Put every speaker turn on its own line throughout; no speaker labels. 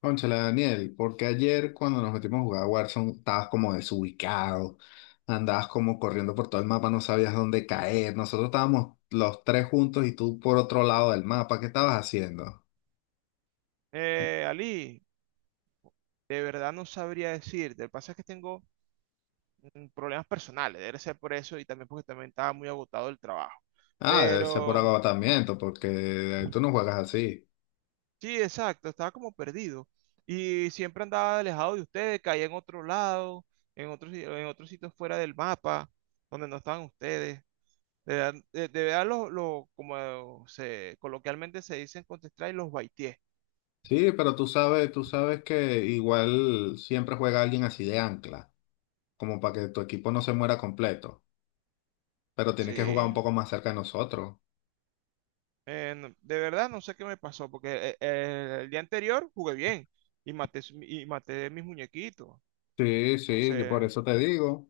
Cónchale, Daniel, porque ayer cuando nos metimos a jugar a Warzone estabas como desubicado, andabas como corriendo por todo el mapa, no sabías dónde caer. Nosotros estábamos los tres juntos y tú por otro lado del mapa, ¿qué estabas haciendo?
Ali, de verdad no sabría decirte. Lo que pasa es que tengo problemas personales, debe ser por eso y también porque también estaba muy agotado el trabajo.
Ah, debe ser por
Pero
agotamiento, porque tú no juegas así.
sí, exacto, estaba como perdido y siempre andaba alejado de ustedes, caía en otro lado, en otros sitios fuera del mapa, donde no estaban ustedes. De verdad, de verdad, como se coloquialmente se dice en Counter-Strike, los baitié.
Sí, pero tú sabes que igual siempre juega alguien así de ancla, como para que tu equipo no se muera completo, pero tienes que jugar un
Sí.
poco más cerca de nosotros.
De verdad, no sé qué me pasó, porque el día anterior jugué bien y maté mis muñequitos.
Sí,
No
sí, yo por
sé,
eso te digo.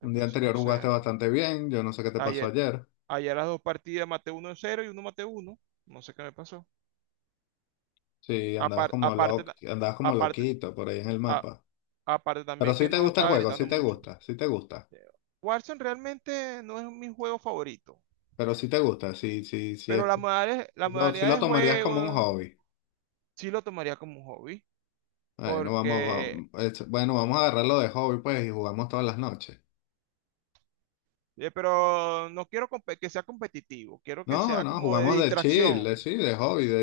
Un día
entonces no
anterior
sé.
jugaste bastante bien, yo no sé qué te pasó
Ayer,
ayer.
ayer las dos partidas maté uno en cero y uno maté uno. No sé qué me pasó.
Sí,
Apar- aparte, ta-
andabas como
aparte,
loquito por ahí en el
a-
mapa.
Aparte
Pero
también
sí
que
te
no
gusta el
estaba
juego,
gritando
sí te
mucho.
gusta, sí te gusta.
Eh, Warzone realmente no es mi juego favorito,
Pero sí te gusta, sí, sí, sí es.
pero la modalidad, la
Sí
modalidad
lo
de
tomarías como un
juego
hobby.
sí lo tomaría como un hobby,
Bueno, vamos,
porque
vamos, bueno, vamos a agarrarlo de hobby pues y jugamos todas las noches.
Pero no quiero que sea competitivo, quiero que
No,
sea
no,
como
jugamos de chill, de, sí, de hobby, de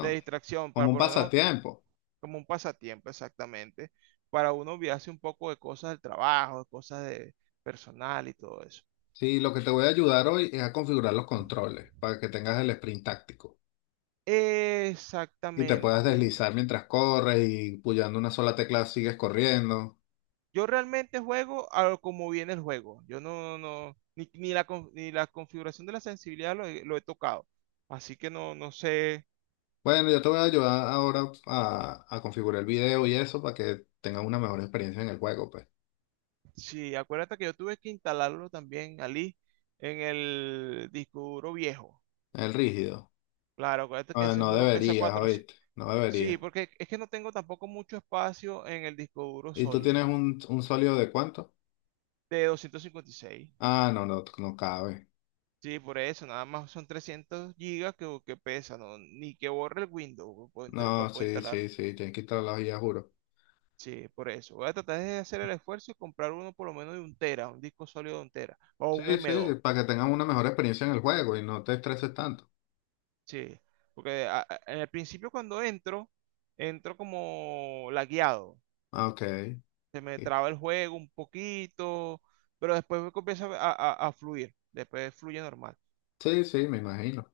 de distracción,
como
para
un
por lo menos
pasatiempo.
como un pasatiempo exactamente, para uno olvidarse un poco de cosas del trabajo, de cosas de personal y todo eso.
Sí, lo que te voy a ayudar hoy es a configurar los controles para que tengas el sprint táctico. Y te puedes
Exactamente.
deslizar mientras corres y puyando una sola tecla sigues corriendo.
Yo realmente juego a lo como viene el juego. Yo no, ni la configuración de la sensibilidad lo he tocado. Así que no sé.
Bueno, yo te voy a ayudar ahora a configurar el video y eso para que tengas una mejor experiencia en el juego, pues.
Sí, acuérdate que yo tuve que instalarlo también, Ali, en el disco duro viejo.
El rígido.
Claro, acuérdate que
Ah,
ese
no
juego pesa
deberías,
400.
¿oíste? No
Sí,
deberías.
porque es que no tengo tampoco mucho espacio en el disco duro
¿Y tú
sólido
tienes un sólido de cuánto?
de 256.
Ah, no, no, no cabe.
Sí, por eso, nada más son 300 gigas que pesa, ¿no? Ni que borre el Windows, lo
No,
puedo
sí,
instalar.
sí, sí, tienes que instalar las guías, juro.
Sí, por eso. Voy a tratar de hacer el esfuerzo y comprar uno por lo menos de un tera, un disco sólido de un tera o un
Sí, sí,
M2.
para que tengan una mejor experiencia en el juego y no te estreses tanto.
Sí, porque en el principio cuando entro, entro como lagueado.
Ah, ok.
Se me
Sí,
traba el juego un poquito, pero después me comienza a fluir. Después fluye normal.
sí, sí, me imagino.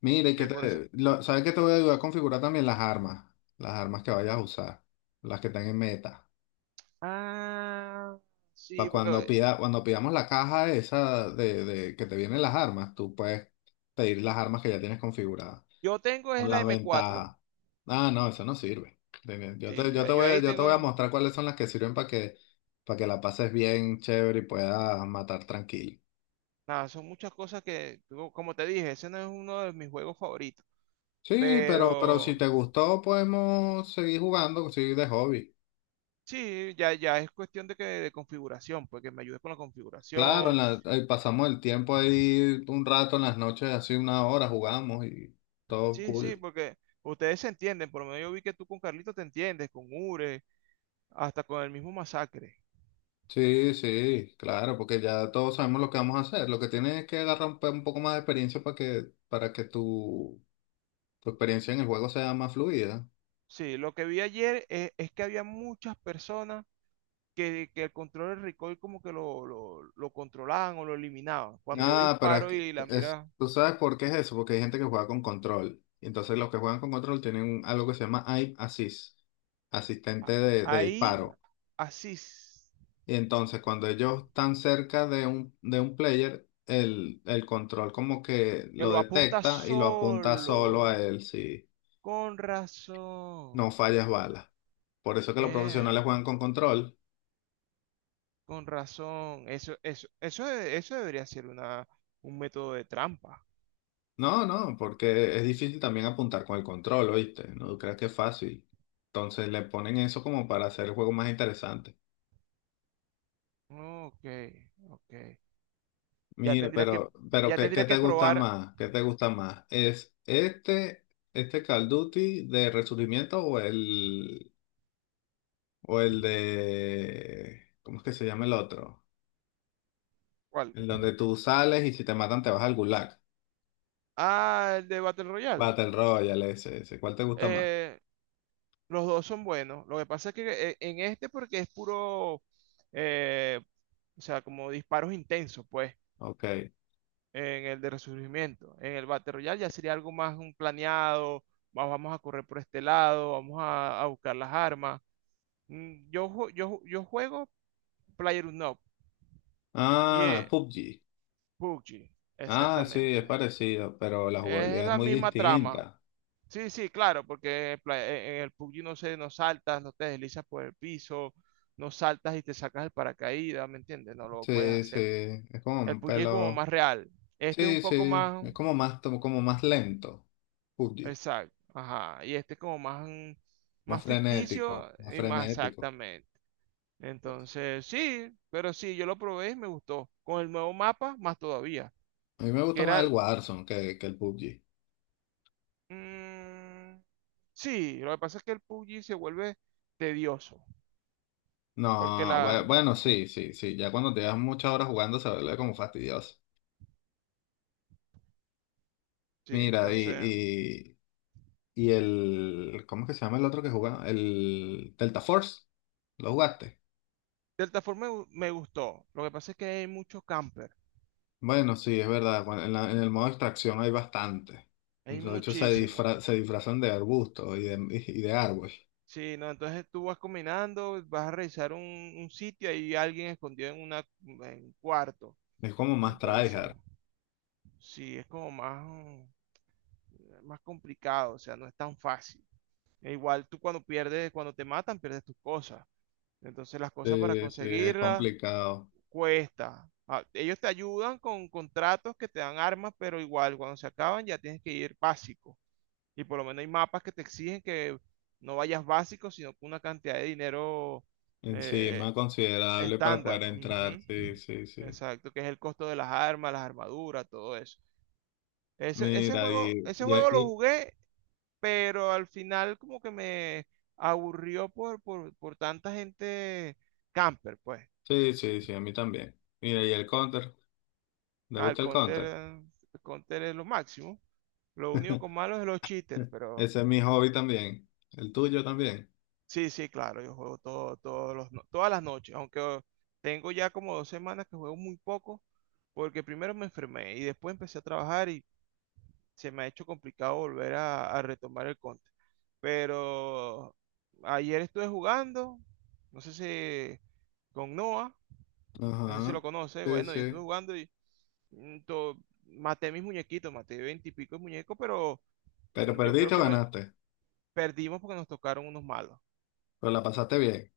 Mire,
Sí, por eso.
¿sabes que te voy a ayudar a configurar también las armas? Las armas que vayas a usar, las que están en meta.
Ah,
Para
sí,
cuando
porque
cuando pidamos la caja esa de que te vienen las armas, tú puedes pedir las armas que ya tienes configuradas,
yo tengo
con
es la
las
M4.
ventajas. Ah, no, eso no sirve. Ven,
Sí,
yo
yo
te
yo
voy a,
ahí
yo te voy a
tengo.
mostrar cuáles son las que sirven para que la pases bien, chévere y puedas matar tranquilo.
Nada, son muchas cosas que, como te dije, ese no es uno de mis juegos favoritos.
Sí, pero si
Pero
te gustó, podemos seguir jugando, sí, de hobby.
sí, ya es cuestión de configuración, porque me ayudes con la
Claro,
configuración.
ahí pasamos el tiempo ahí un rato en las noches, así una hora jugamos y todo
Sí, sí,
cool.
porque ustedes se entienden, por lo menos yo vi que tú con Carlito te entiendes, con Ure, hasta con el mismo Masacre.
Sí, sí, claro, porque ya todos sabemos lo que vamos a hacer. Lo que tienes es que agarrar un poco más de experiencia para que tu experiencia en el juego sea más fluida.
Sí, lo que vi ayer es que había muchas personas que el control del recoil como que lo controlaban o lo eliminaban. Cuando yo
Ah,
disparo y la mira
tú sabes por qué es eso, porque hay gente que juega con control. Y entonces los que juegan con control tienen algo que se llama aim assist, asistente
a-
de
ahí,
disparo.
así, s-
Y entonces cuando ellos están cerca de de un player, el control como que
que
lo
lo apunta
detecta y lo apunta solo a
solo,
él, si
con
no
razón,
fallas balas. Por eso que los
eh,
profesionales juegan con control.
con razón. Eso debería ser un método de trampa.
No, no, porque es difícil también apuntar con el control, ¿oíste? No creas que es fácil. Entonces le ponen eso como para hacer el juego más interesante.
Ok, ok. Ya
Mira,
tendría que,
pero
ya
qué
tendría
te
que
gusta
probar
más? ¿Qué te gusta más? Este Call of Duty de Resurgimiento o el O el de... ¿Cómo es que se llama el otro?
cuál.
El donde tú sales y si te matan te vas al gulag.
Ah, el de Battle Royale.
Battle Royale, ese, ese. ¿Cuál te gusta más?
Eh, los dos son buenos. Lo que pasa es que en este porque es puro, eh, o sea, como disparos intensos, pues,
Ok.
en el de resurgimiento. En el Battle Royale ya sería algo más un planeado. Vamos a correr por este lado, vamos a buscar las armas. Yo, yo juego PlayerUnknown y
Ah, PUBG.
PUBG,
Ah, sí, es
exactamente.
parecido, pero la
Es
jugabilidad es
la
muy
misma trama.
distinta.
Sí, sí, claro, porque en el PUBG no sé, no saltas, no te deslizas por el piso, no saltas y te sacas el paracaídas, ¿me entiendes? No lo puedes
Sí, sí,
hacer.
es como
El
un
PUBG es como
pelo...
más real. Este es un
Sí,
poco
sí,
más,
como más lento. PUBG.
exacto, ajá, y este es como más,
Más
más
frenético,
ficticio
más
y más
frenético.
exactamente. Entonces, sí, pero sí, yo lo probé y me gustó. Con el nuevo mapa, más todavía,
A mí me gusta
que
más
era,
el Warzone que el PUBG.
mm, sí, lo que pasa es que el PUBG se vuelve tedioso, porque
No, bueno, sí, sí, sí. Ya cuando te das muchas horas jugando se vuelve como fastidioso.
sí,
Mira,
entonces
y el, ¿cómo es que se llama el otro que jugaba? El Delta Force, ¿lo jugaste?
cierta forma me gustó. Lo que pasa es que hay muchos campers,
Bueno, sí, es verdad. En el modo extracción hay bastante.
hay
De hecho,
muchísimos.
se disfrazan de arbustos y de, y de árbol.
Sí, no, entonces tú vas combinando, vas a revisar un sitio, hay alguien escondido en una en un cuarto.
Es como más
Entonces,
tryhard.
sí, es como más, más complicado, o sea, no es tan fácil. E igual tú cuando pierdes, cuando te matan, pierdes tus cosas. Entonces las cosas para
Sí, sí, es
conseguirlas
complicado.
cuesta. Ah, ellos te ayudan con contratos que te dan armas, pero igual cuando se acaban ya tienes que ir básico. Y por lo menos hay mapas que te exigen que no vayas básico, sino con una cantidad de dinero eh,
Encima, considerable para
estándar.
poder entrar.
Ujú.
Sí, sí, sí.
Exacto, que es el costo de las armas, las armaduras, todo eso. Ese, ese
Mira,
juego,
y,
ese juego lo jugué, pero al final como que me aburrió por tanta gente camper, pues.
Sí, sí, sí, a mí también. Mira, y el counter, ¿le
Ah,
gusta el counter?
el counter es lo máximo. Lo único con malo es los cheaters, pero.
Ese es mi hobby también. El tuyo también.
Sí, sí, claro, yo juego todo- todos los no- todas las noches, aunque tengo ya como 2 semanas que juego muy poco, porque primero me enfermé y después empecé a trabajar y se me ha hecho complicado volver a retomar el conte. Pero ayer estuve jugando, no sé si con Noah, no sé si
Ajá.
lo conoce,
Sí,
bueno, yo estuve
sí.
jugando y mm, to- maté mis muñequitos, maté veintipico de muñecos, pero
Pero
yo creo
perdiste o
que me
ganaste.
perdimos porque nos tocaron unos malos.
Pero la pasaste bien.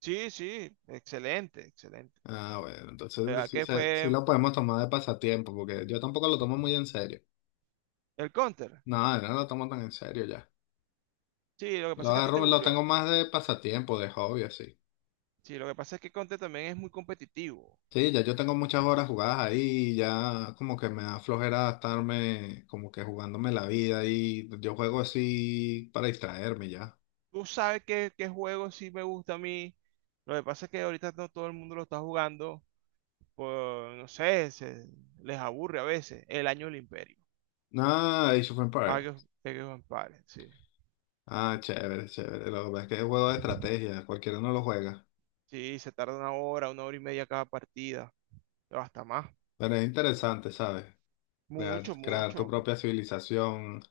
Sí, sí, excelente, excelente.
Ah, bueno, entonces
¿Verdad
sí,
que
sí
fue
lo podemos tomar de pasatiempo, porque yo tampoco lo tomo muy en serio.
el Counter?
No, yo no lo tomo tan en serio ya.
Sí, lo que
Lo
pasa es que a ti te
agarro, lo tengo
aburrió.
más de pasatiempo, de hobby, así.
Sí, lo que pasa es que Counter también es muy competitivo.
Sí, ya yo tengo muchas horas jugadas ahí, ya como que me da flojera estarme como que jugándome la vida y yo juego así para distraerme ya.
Tú sabes qué, qué juego sí me gusta a mí. Lo que pasa es que ahorita no todo el mundo lo está jugando. Pues no sé, les aburre a veces. El año del Imperio.
Ah, Age of
Ah,
Empires.
Age of Empires, sí.
Ah, chévere, chévere. Lo que pasa es que es juego de estrategia, cualquiera no lo juega.
Sí, se tarda una hora y media cada partida, o hasta más.
Pero es interesante, ¿sabes? Crear,
Mucho,
crear tu
mucho.
propia civilización,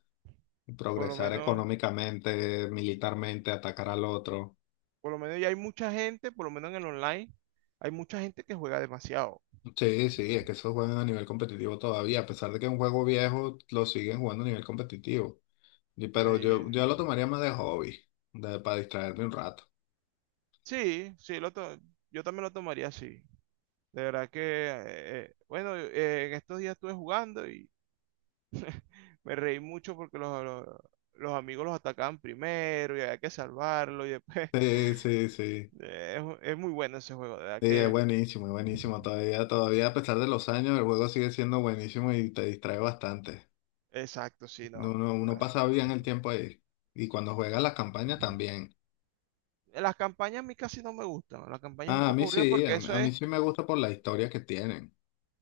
Por lo
progresar
menos.
económicamente, militarmente, atacar al otro.
Por lo menos ya hay mucha gente, por lo menos en el online, hay mucha gente que juega demasiado.
Sí, sí, es que esos juegan a nivel competitivo todavía, a pesar de que es un juego viejo, lo siguen jugando a nivel competitivo. Pero
Eh,
yo lo tomaría más de hobby, para distraerme un rato.
sí, sí, yo también lo tomaría así. De verdad que, bueno, en estos días estuve jugando y me reí mucho porque los amigos los atacaban primero y había que salvarlo y después.
Sí, sí, sí.
eh, es muy bueno ese juego, de verdad
Sí, es
que,
buenísimo, es buenísimo. Todavía, todavía a pesar de los años, el juego sigue siendo buenísimo y te distrae bastante.
exacto, sí, no.
Uno
Ah,
pasa bien el tiempo ahí. Y cuando juegas las campañas también.
las campañas a mí casi no me gustan, las campañas es un
Ah, a
poco
mí
aburridas
sí,
porque
a, mí
eso
a mí
es.
sí me gusta por la historia que tienen.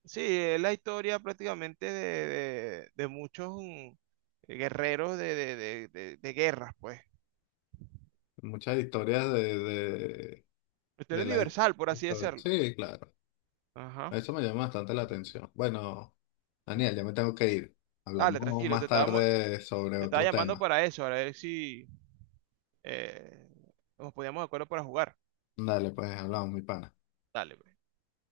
Sí, es la historia prácticamente de, de muchos guerreros de, de guerras, pues.
Muchas historias
La historia
de
universal, por así decirlo.
Sí, claro.
Ajá.
Eso me llama bastante la atención. Bueno, Daniel, ya me tengo que ir.
Dale,
Hablamos
tranquilo,
más tarde sobre
te estaba
otro
llamando
tema.
para eso, para ver si eh, nos poníamos de acuerdo para jugar.
Dale, pues hablamos, mi pana.
Dale, pues.